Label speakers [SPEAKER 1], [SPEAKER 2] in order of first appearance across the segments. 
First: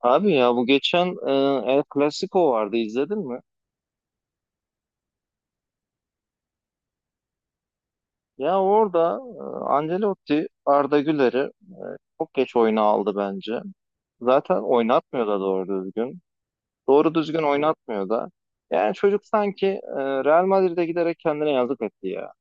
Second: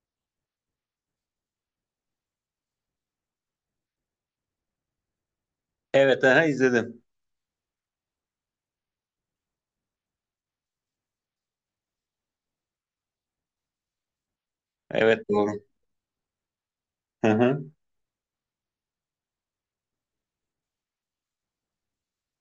[SPEAKER 1] Abi ya bu geçen El Clasico vardı izledin mi?
[SPEAKER 2] Evet, aha izledim.
[SPEAKER 1] Ya orada Ancelotti Arda Güler'i çok geç oyuna aldı bence. Zaten oynatmıyor
[SPEAKER 2] Evet
[SPEAKER 1] da
[SPEAKER 2] doğru.
[SPEAKER 1] doğru düzgün. Doğru
[SPEAKER 2] Hı
[SPEAKER 1] düzgün
[SPEAKER 2] hı.
[SPEAKER 1] oynatmıyor da. Yani çocuk sanki Real Madrid'e giderek kendine yazık etti ya.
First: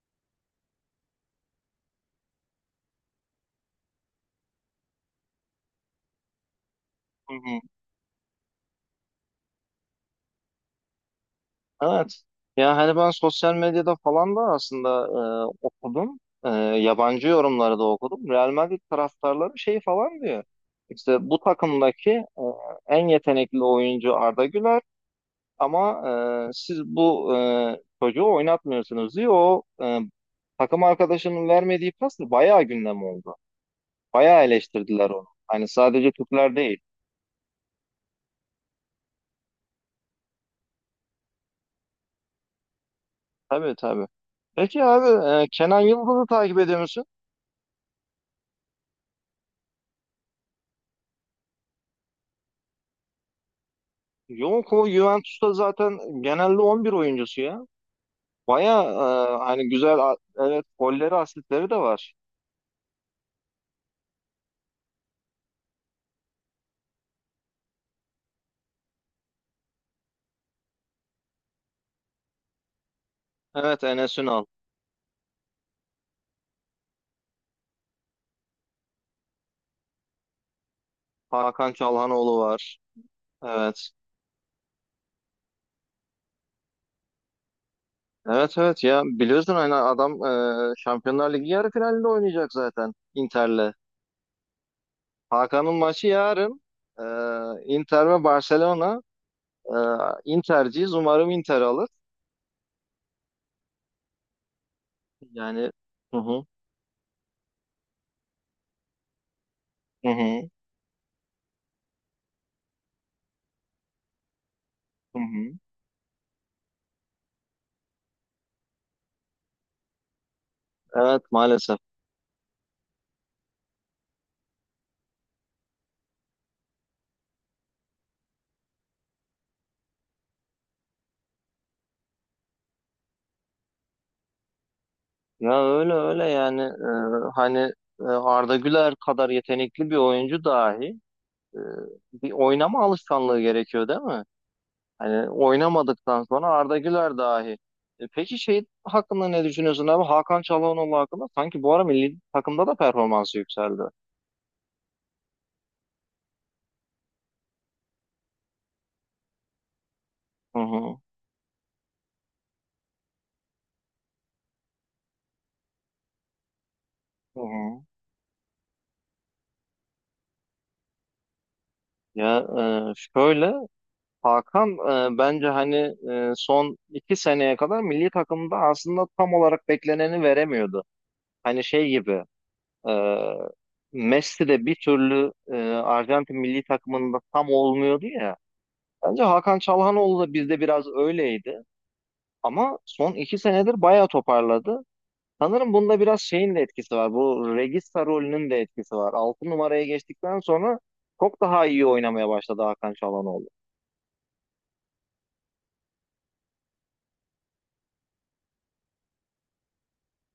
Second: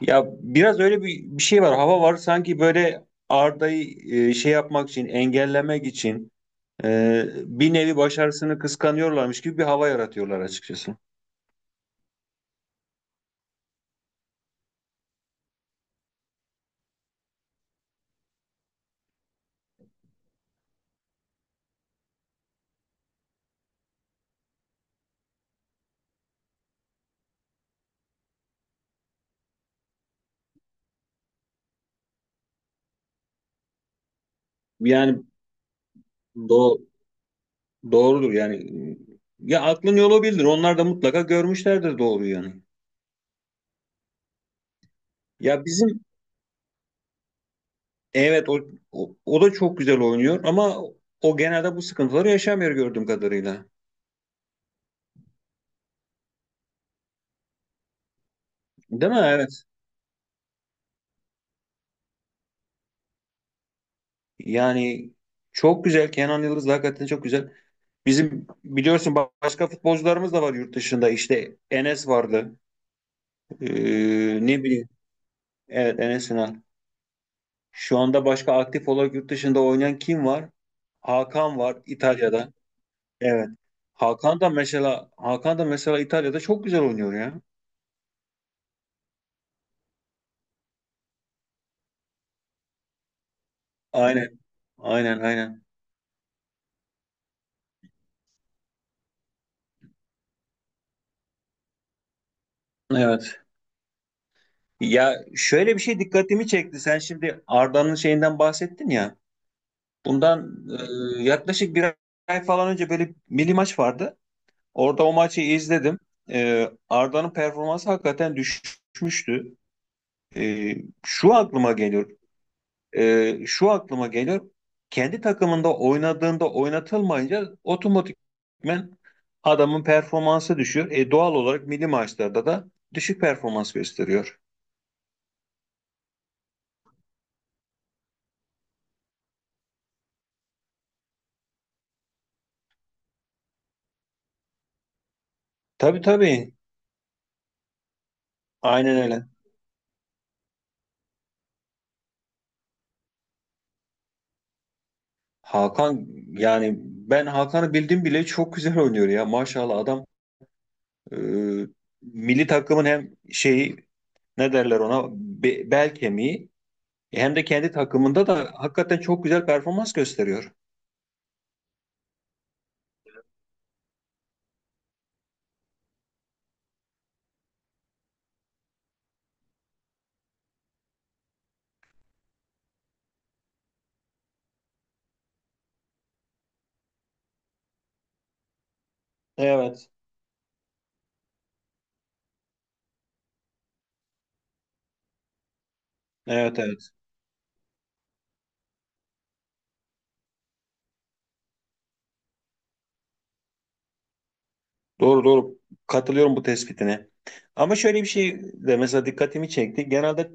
[SPEAKER 2] Ya biraz öyle bir şey var. Hava var sanki böyle Arda'yı şey yapmak için, engellemek için,
[SPEAKER 1] Hı hı.
[SPEAKER 2] bir nevi başarısını kıskanıyorlarmış gibi bir hava yaratıyorlar açıkçası.
[SPEAKER 1] Evet. Ya hani ben sosyal medyada falan da aslında okudum. E, Yabancı yorumları da okudum. Real Madrid taraftarları şey falan diyor. İşte bu takımdaki en yetenekli oyuncu Arda Güler ama siz bu çocuğu oynatmıyorsunuz diyor. O takım arkadaşının vermediği pas da bayağı gündem oldu. Bayağı eleştirdiler
[SPEAKER 2] Yani
[SPEAKER 1] onu. Hani sadece Türkler
[SPEAKER 2] do
[SPEAKER 1] değil.
[SPEAKER 2] doğrudur yani. Ya aklın yolu bildir. Onlar da mutlaka görmüşlerdir doğru yani.
[SPEAKER 1] Tabii tabii. Peki abi,
[SPEAKER 2] Ya
[SPEAKER 1] Kenan
[SPEAKER 2] bizim,
[SPEAKER 1] Yıldız'ı takip ediyor musun?
[SPEAKER 2] evet, o da çok güzel oynuyor ama o genelde bu sıkıntıları yaşamıyor gördüğüm kadarıyla.
[SPEAKER 1] Yok, o Juventus'ta zaten genelde 11 oyuncusu ya. Baya
[SPEAKER 2] Değil mi? Evet.
[SPEAKER 1] hani güzel evet, golleri asistleri de var.
[SPEAKER 2] Yani çok güzel. Kenan Yıldız da hakikaten çok güzel. Bizim biliyorsun, başka futbolcularımız da var yurt dışında. İşte Enes vardı.
[SPEAKER 1] Evet, Enes Ünal.
[SPEAKER 2] Ne bileyim. Evet Enes Ünal. Şu anda başka aktif olarak yurt dışında oynayan kim var? Hakan
[SPEAKER 1] Hakan
[SPEAKER 2] var
[SPEAKER 1] Çalhanoğlu
[SPEAKER 2] İtalya'da.
[SPEAKER 1] var.
[SPEAKER 2] Evet.
[SPEAKER 1] Evet.
[SPEAKER 2] Hakan da mesela İtalya'da çok güzel oynuyor ya.
[SPEAKER 1] Evet, evet, ya biliyorsun hani adam Şampiyonlar Ligi yarı finalinde oynayacak zaten Inter'le.
[SPEAKER 2] Aynen. Aynen aynen.
[SPEAKER 1] Hakan'ın maçı yarın, e, Inter ve Barcelona. E, Inter'ciyiz, umarım Inter alır.
[SPEAKER 2] Evet. Ya
[SPEAKER 1] Yani,
[SPEAKER 2] şöyle bir şey
[SPEAKER 1] hı hı,
[SPEAKER 2] dikkatimi çekti. Sen şimdi Arda'nın şeyinden bahsettin ya.
[SPEAKER 1] hı hı.
[SPEAKER 2] Bundan yaklaşık bir ay falan önce böyle milli maç vardı. Orada o
[SPEAKER 1] Hı
[SPEAKER 2] maçı
[SPEAKER 1] hı.
[SPEAKER 2] izledim. Arda'nın performansı hakikaten düşmüştü. E,
[SPEAKER 1] Evet,
[SPEAKER 2] Şu aklıma
[SPEAKER 1] maalesef.
[SPEAKER 2] geliyor. Şu aklıma geliyor. Kendi takımında oynadığında oynatılmayınca otomatikmen adamın performansı düşüyor. Doğal olarak milli maçlarda da düşük performans gösteriyor.
[SPEAKER 1] Ya öyle öyle yani, hani, Arda Güler kadar yetenekli bir oyuncu dahi e, bir oynama alışkanlığı gerekiyor değil mi? Hani
[SPEAKER 2] Tabii
[SPEAKER 1] oynamadıktan sonra
[SPEAKER 2] tabii.
[SPEAKER 1] Arda Güler dahi. Peki şey
[SPEAKER 2] Aynen öyle.
[SPEAKER 1] hakkında ne düşünüyorsun abi? Hakan Çalhanoğlu hakkında sanki bu ara milli takımda da performansı yükseldi.
[SPEAKER 2] Hakan, yani ben Hakan'ı bildim bile çok güzel oynuyor ya. Maşallah adam.
[SPEAKER 1] Hı hı.
[SPEAKER 2] Ee, Milli takımın hem şeyi, ne derler ona, bel kemiği, hem
[SPEAKER 1] Hı
[SPEAKER 2] de kendi
[SPEAKER 1] hı.
[SPEAKER 2] takımında da hakikaten çok güzel performans gösteriyor.
[SPEAKER 1] Ya, şöyle Hakan bence hani son 2 seneye kadar milli takımda aslında tam olarak bekleneni veremiyordu. Hani şey gibi. Ee, Messi de bir türlü Arjantin milli takımında tam olmuyordu ya. Bence Hakan
[SPEAKER 2] Evet.
[SPEAKER 1] Çalhanoğlu da bizde biraz öyleydi. Ama son 2 senedir bayağı toparladı. Sanırım bunda biraz şeyin
[SPEAKER 2] Evet
[SPEAKER 1] de
[SPEAKER 2] evet.
[SPEAKER 1] etkisi var. Bu Regista rolünün de etkisi var. 6 numaraya geçtikten sonra çok daha iyi oynamaya başladı Hakan Çalhanoğlu.
[SPEAKER 2] Doğru doğru. Katılıyorum bu tespitine. Ama şöyle bir şey de mesela dikkatimi çekti. Genelde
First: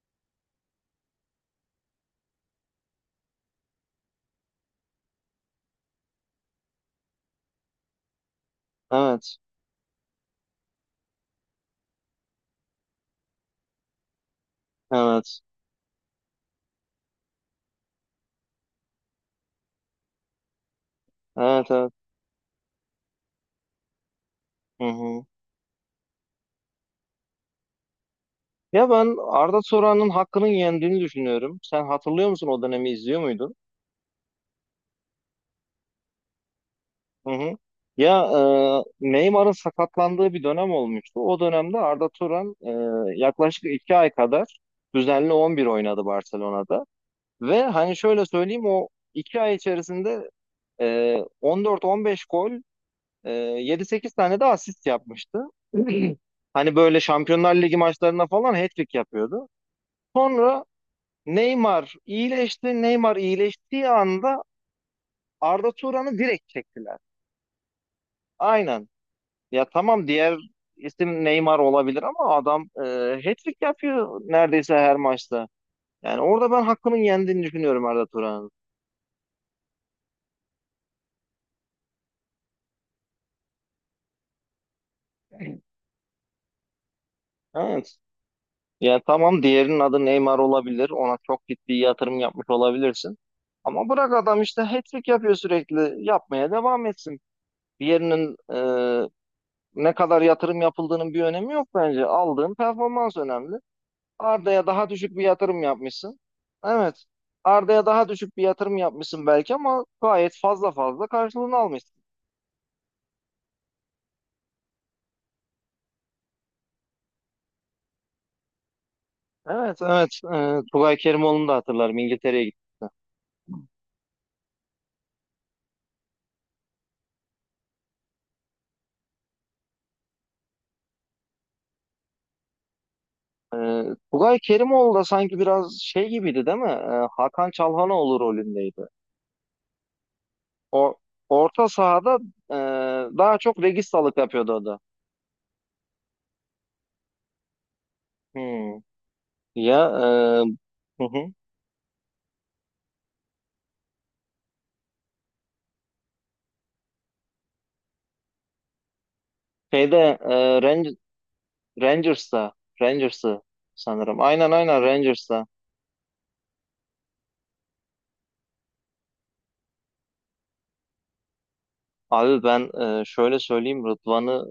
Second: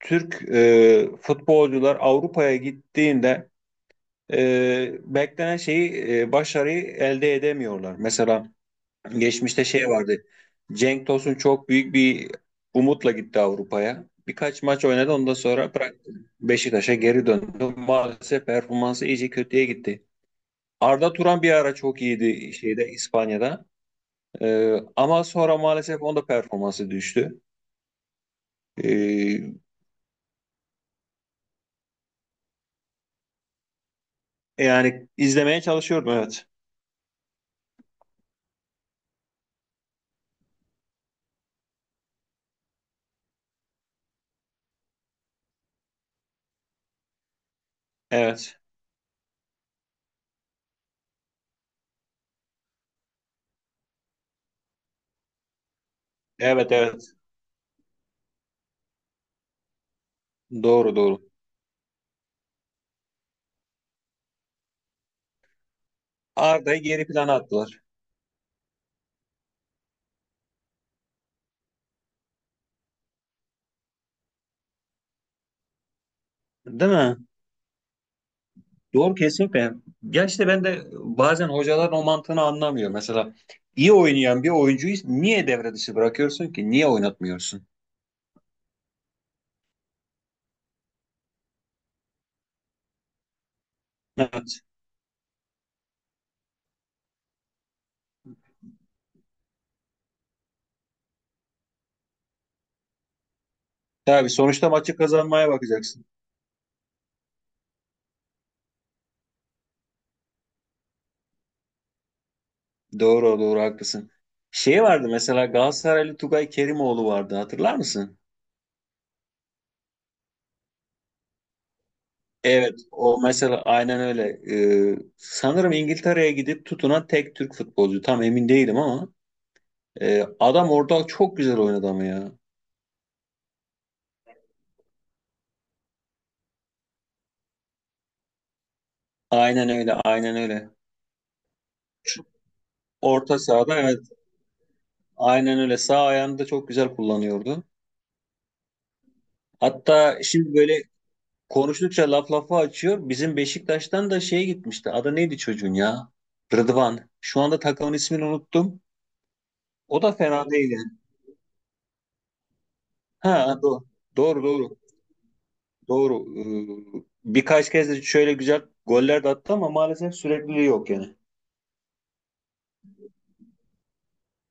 [SPEAKER 2] Türk futbolcular Avrupa'ya gittiğinde beklenen şeyi, başarıyı elde edemiyorlar. Mesela
[SPEAKER 1] Evet,
[SPEAKER 2] geçmişte şey vardı. Cenk Tosun çok büyük bir umutla gitti Avrupa'ya. Birkaç maç oynadı, ondan
[SPEAKER 1] evet,
[SPEAKER 2] sonra bıraktı. Beşiktaş'a geri döndü. Maalesef performansı iyice kötüye gitti. Arda Turan bir
[SPEAKER 1] evet,
[SPEAKER 2] ara
[SPEAKER 1] evet.
[SPEAKER 2] çok iyiydi şeyde, İspanya'da.
[SPEAKER 1] Hı hı.
[SPEAKER 2] Ama sonra maalesef onda performansı düştü.
[SPEAKER 1] Ya, ben
[SPEAKER 2] Ee,
[SPEAKER 1] Arda Turan'ın hakkının yendiğini düşünüyorum. Sen hatırlıyor musun, o dönemi izliyor muydun?
[SPEAKER 2] yani izlemeye çalışıyorum, evet.
[SPEAKER 1] Hı hı. Ya, Neymar'ın sakatlandığı bir dönem olmuştu. O dönemde Arda Turan yaklaşık 2 ay kadar düzenli 11 oynadı Barcelona'da. Ve hani şöyle
[SPEAKER 2] Evet.
[SPEAKER 1] söyleyeyim, o 2 ay içerisinde 14-15 gol, 7-8 tane de asist yapmıştı.
[SPEAKER 2] Evet
[SPEAKER 1] Hani böyle
[SPEAKER 2] evet.
[SPEAKER 1] Şampiyonlar Ligi maçlarına falan hat-trick yapıyordu. Sonra
[SPEAKER 2] Doğru doğru.
[SPEAKER 1] Neymar iyileşti. Neymar iyileştiği anda Arda Turan'ı direkt
[SPEAKER 2] Arda'yı
[SPEAKER 1] çektiler.
[SPEAKER 2] geri plana attılar.
[SPEAKER 1] Aynen. Ya tamam, diğer isim Neymar olabilir ama adam hat-trick yapıyor neredeyse her maçta. Yani orada ben
[SPEAKER 2] Değil
[SPEAKER 1] hakkının
[SPEAKER 2] mi?
[SPEAKER 1] yendiğini düşünüyorum Arda Turan'ın.
[SPEAKER 2] Doğru kesinlikle. Ya işte ben de bazen hocaların o mantığını anlamıyor. Mesela iyi oynayan bir oyuncuyu niye devre dışı bırakıyorsun ki? Niye oynatmıyorsun?
[SPEAKER 1] Evet. Ya tamam, diğerinin adı Neymar olabilir. Ona çok ciddi yatırım yapmış olabilirsin. Ama bırak, adam
[SPEAKER 2] Evet.
[SPEAKER 1] işte hat-trick yapıyor sürekli. Yapmaya devam etsin. Diğerinin ne kadar yatırım yapıldığının bir önemi yok bence. Aldığın performans önemli.
[SPEAKER 2] Tabii,
[SPEAKER 1] Arda'ya
[SPEAKER 2] sonuçta
[SPEAKER 1] daha
[SPEAKER 2] maçı
[SPEAKER 1] düşük bir
[SPEAKER 2] kazanmaya
[SPEAKER 1] yatırım
[SPEAKER 2] bakacaksın.
[SPEAKER 1] yapmışsın. Evet. Arda'ya daha düşük bir yatırım yapmışsın belki ama gayet fazla fazla karşılığını almışsın.
[SPEAKER 2] Doğru doğru, haklısın. Şey vardı mesela, Galatasaraylı Tugay Kerimoğlu vardı, hatırlar mısın?
[SPEAKER 1] Evet, evet. Tugay Kerimoğlu'nu da hatırlarım. İngiltere'ye
[SPEAKER 2] Evet,
[SPEAKER 1] gitti.
[SPEAKER 2] o mesela aynen öyle. Sanırım İngiltere'ye gidip tutunan tek Türk futbolcu. Tam emin değilim ama adam orada çok güzel oynadı ama ya.
[SPEAKER 1] Ee, Tugay Kerimoğlu da sanki biraz şey gibiydi değil mi? Hakan Çalhanoğlu rolündeydi.
[SPEAKER 2] Aynen öyle, aynen öyle.
[SPEAKER 1] O orta sahada e, daha
[SPEAKER 2] Orta
[SPEAKER 1] çok
[SPEAKER 2] sahada, evet.
[SPEAKER 1] registalık yapıyordu o da.
[SPEAKER 2] Aynen öyle. Sağ ayağını da çok güzel kullanıyordu.
[SPEAKER 1] Hmm. Ya,
[SPEAKER 2] Hatta şimdi böyle
[SPEAKER 1] hı hı.
[SPEAKER 2] konuştukça laf lafı açıyor. Bizim Beşiktaş'tan da şey gitmişti. Adı neydi çocuğun ya? Rıdvan. Şu anda takımın ismini unuttum. O da
[SPEAKER 1] Şeyde e,
[SPEAKER 2] fena değil yani.
[SPEAKER 1] Ran- Rangers'ta Rangers'ı
[SPEAKER 2] Ha, doğru.
[SPEAKER 1] sanırım.
[SPEAKER 2] Doğru
[SPEAKER 1] Aynen,
[SPEAKER 2] doğru.
[SPEAKER 1] aynen, Rangers'ta.
[SPEAKER 2] Doğru. Birkaç kez de şöyle güzel goller de attı ama maalesef sürekliliği yok yani.
[SPEAKER 1] Abi ben şöyle söyleyeyim, Rıdvan'ı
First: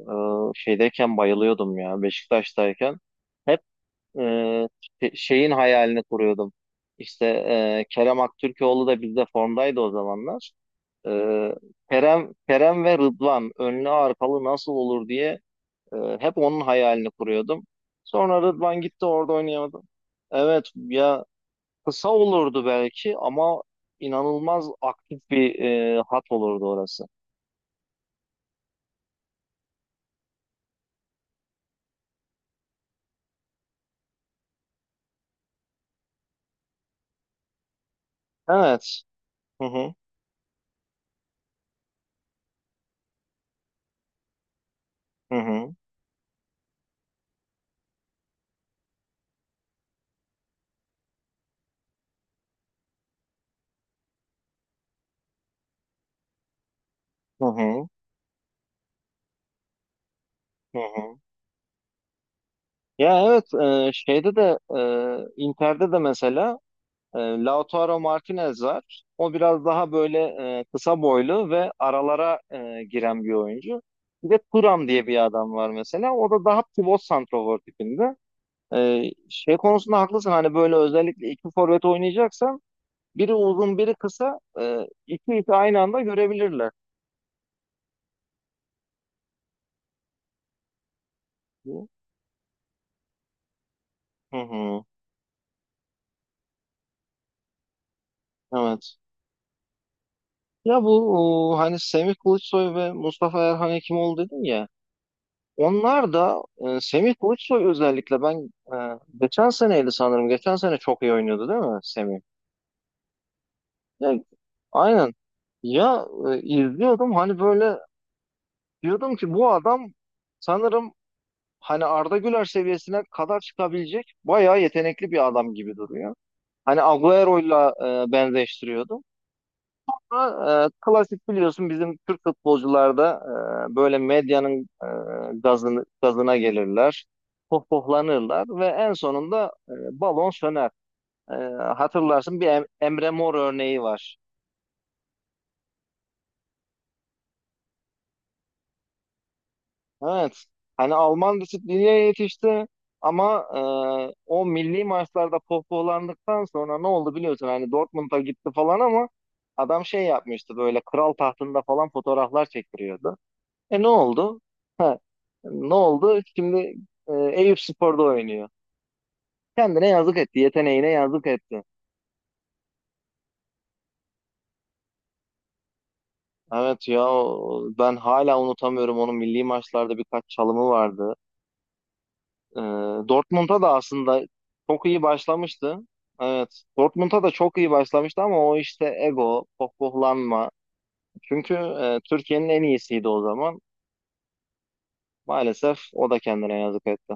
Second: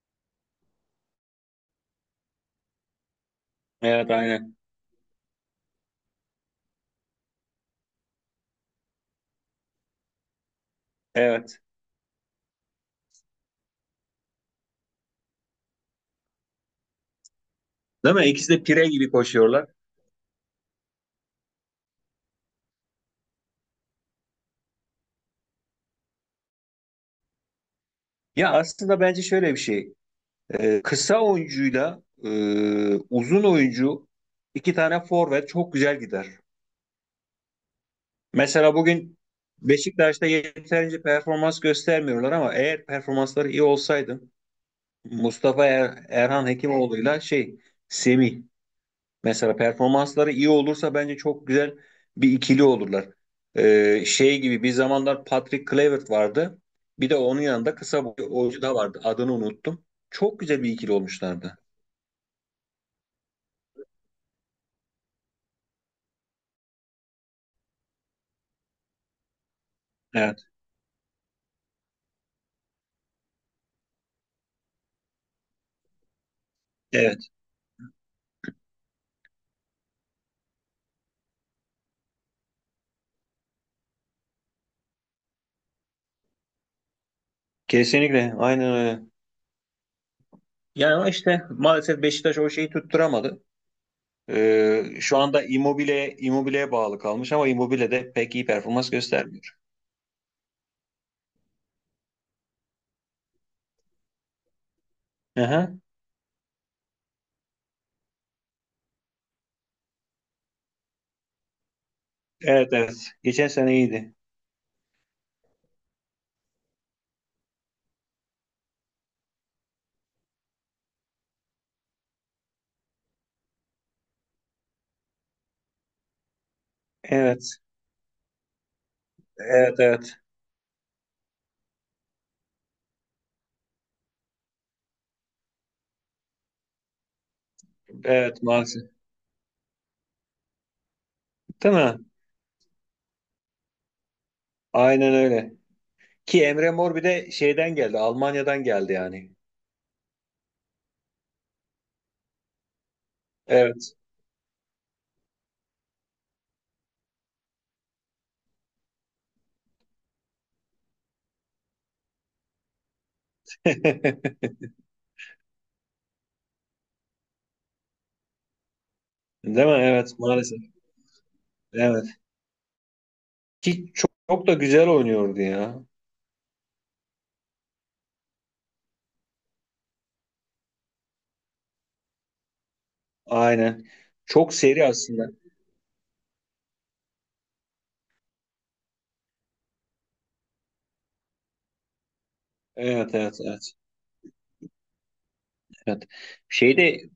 [SPEAKER 1] şeydeyken bayılıyordum ya, Beşiktaş'tayken. Hep
[SPEAKER 2] Evet
[SPEAKER 1] e,
[SPEAKER 2] aynen.
[SPEAKER 1] şeyin hayalini kuruyordum. İşte Kerem Aktürkoğlu da bizde formdaydı o zamanlar. E,
[SPEAKER 2] Evet.
[SPEAKER 1] Kerem Kerem ve Rıdvan önlü arkalı nasıl olur diye hep onun hayalini kuruyordum.
[SPEAKER 2] Değil mi?
[SPEAKER 1] Sonra
[SPEAKER 2] İkisi de
[SPEAKER 1] Rıdvan
[SPEAKER 2] pire
[SPEAKER 1] gitti,
[SPEAKER 2] gibi
[SPEAKER 1] orada
[SPEAKER 2] koşuyorlar.
[SPEAKER 1] oynayamadı. Evet ya, kısa olurdu belki ama inanılmaz aktif bir hat olurdu orası.
[SPEAKER 2] Ya aslında bence şöyle bir şey. Kısa oyuncuyla, uzun oyuncu, iki tane forvet çok güzel gider. Mesela
[SPEAKER 1] Evet.
[SPEAKER 2] bugün
[SPEAKER 1] Hı hı.
[SPEAKER 2] Beşiktaş'ta yeterince performans göstermiyorlar ama eğer performansları iyi olsaydı
[SPEAKER 1] Hı
[SPEAKER 2] Mustafa
[SPEAKER 1] hı,
[SPEAKER 2] Erhan Hekimoğlu'yla şey, Semih, mesela performansları iyi olursa bence çok güzel bir ikili olurlar. Şey gibi, bir zamanlar Patrick Kluivert vardı. Bir de onun
[SPEAKER 1] hı
[SPEAKER 2] yanında
[SPEAKER 1] hı,
[SPEAKER 2] kısa boylu oyuncu da vardı. Adını unuttum. Çok güzel bir
[SPEAKER 1] hı
[SPEAKER 2] ikili
[SPEAKER 1] hı.
[SPEAKER 2] olmuşlardı.
[SPEAKER 1] Ya evet, şeyde de Inter'de de mesela Lautaro Martinez var. O biraz daha böyle
[SPEAKER 2] Evet.
[SPEAKER 1] kısa boylu ve aralara giren bir oyuncu. Bir de Thuram diye bir adam var mesela. O da daha pivot
[SPEAKER 2] Evet.
[SPEAKER 1] santrafor tipinde. E, Şey konusunda haklısın, hani böyle özellikle iki forvet oynayacaksan biri uzun biri kısa, iki ipi aynı anda görebilirler.
[SPEAKER 2] Kesinlikle, aynen öyle. Yani ama işte maalesef Beşiktaş o şeyi tutturamadı.
[SPEAKER 1] Hı hı,
[SPEAKER 2] Şu anda Immobile'ye bağlı kalmış ama Immobile de pek iyi performans
[SPEAKER 1] evet.
[SPEAKER 2] göstermiyor.
[SPEAKER 1] Ya bu hani Semih Kılıçsoy ve Mustafa Erhan Hekimoğlu dedim ya.
[SPEAKER 2] Aha.
[SPEAKER 1] Onlar da Semih Kılıçsoy özellikle, ben geçen seneydi sanırım. Geçen sene çok iyi oynuyordu değil mi Semih?
[SPEAKER 2] Evet evet. Geçen sene
[SPEAKER 1] Ya,
[SPEAKER 2] iyiydi.
[SPEAKER 1] aynen. Ya, izliyordum hani böyle, diyordum ki bu adam sanırım hani Arda Güler seviyesine kadar çıkabilecek bayağı yetenekli bir adam gibi duruyor. Hani
[SPEAKER 2] Evet.
[SPEAKER 1] Agüero'yla benzeştiriyordum.
[SPEAKER 2] Evet evet.
[SPEAKER 1] Ama, klasik biliyorsun, bizim Türk futbolcularda böyle medyanın gazına gelirler,
[SPEAKER 2] Evet
[SPEAKER 1] pohpohlanırlar ve
[SPEAKER 2] maalesef.
[SPEAKER 1] en sonunda balon söner. E,
[SPEAKER 2] Değil mi?
[SPEAKER 1] Hatırlarsın, bir Emre Mor örneği var.
[SPEAKER 2] Aynen öyle. Ki Emre Mor bir de şeyden geldi. Almanya'dan geldi yani.
[SPEAKER 1] Evet, hani Alman disipline yetişti ama
[SPEAKER 2] Evet.
[SPEAKER 1] o milli maçlarda pohpohlandıktan sonra ne oldu biliyorsun, hani Dortmund'a gitti falan ama adam şey yapmıştı, böyle kral tahtında falan fotoğraflar çektiriyordu. Ne oldu? Ha, ne oldu? Şimdi Eyüpspor'da oynuyor.
[SPEAKER 2] Değil mi?
[SPEAKER 1] Kendine
[SPEAKER 2] Evet
[SPEAKER 1] yazık etti.
[SPEAKER 2] maalesef.
[SPEAKER 1] Yeteneğine yazık etti.
[SPEAKER 2] Evet. Ki çok, çok da güzel oynuyordu ya.
[SPEAKER 1] Evet ya, ben hala unutamıyorum, onun milli maçlarda birkaç çalımı vardı. E, Dortmund'a da
[SPEAKER 2] Aynen.
[SPEAKER 1] aslında
[SPEAKER 2] Çok
[SPEAKER 1] çok
[SPEAKER 2] seri
[SPEAKER 1] iyi
[SPEAKER 2] aslında.
[SPEAKER 1] başlamıştı. Evet. Dortmund'a da çok iyi başlamıştı ama o işte ego, pohpohlanma. Çünkü Türkiye'nin en iyisiydi
[SPEAKER 2] Evet
[SPEAKER 1] o
[SPEAKER 2] evet
[SPEAKER 1] zaman.
[SPEAKER 2] evet.
[SPEAKER 1] Maalesef
[SPEAKER 2] Evet.
[SPEAKER 1] o da kendine yazık
[SPEAKER 2] Şeyde,
[SPEAKER 1] etti.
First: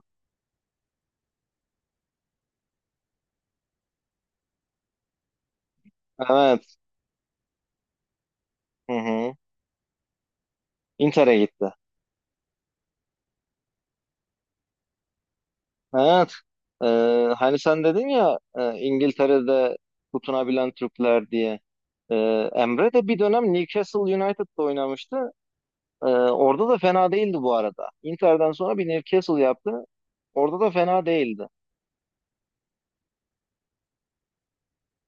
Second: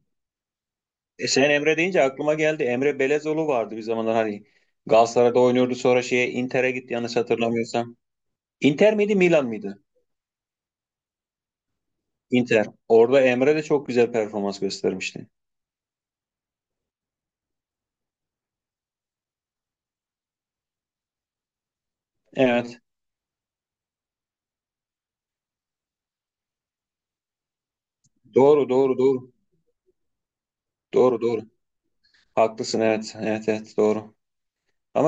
[SPEAKER 2] sen Emre deyince aklıma geldi. Emre Belezoğlu vardı bir zamanlar, hani Galatasaray'da oynuyordu, sonra şeye, Inter'e
[SPEAKER 1] Evet.
[SPEAKER 2] gitti yanlış hatırlamıyorsam.
[SPEAKER 1] Hı
[SPEAKER 2] Inter miydi,
[SPEAKER 1] hı.
[SPEAKER 2] Milan mıydı?
[SPEAKER 1] Inter'e gitti.
[SPEAKER 2] Inter. Orada Emre de çok güzel performans göstermişti.
[SPEAKER 1] Evet. Ee, Hani sen dedin ya, İngiltere'de tutunabilen Türkler diye. Ee,
[SPEAKER 2] Evet.
[SPEAKER 1] Emre de bir dönem Newcastle United'da oynamıştı. Orada da fena değildi bu arada. Inter'den
[SPEAKER 2] Doğru
[SPEAKER 1] sonra bir
[SPEAKER 2] doğru doğru.
[SPEAKER 1] Newcastle yaptı. Orada da fena
[SPEAKER 2] Doğru doğru.
[SPEAKER 1] değildi.
[SPEAKER 2] Haklısın, evet. Evet evet, doğru. Ama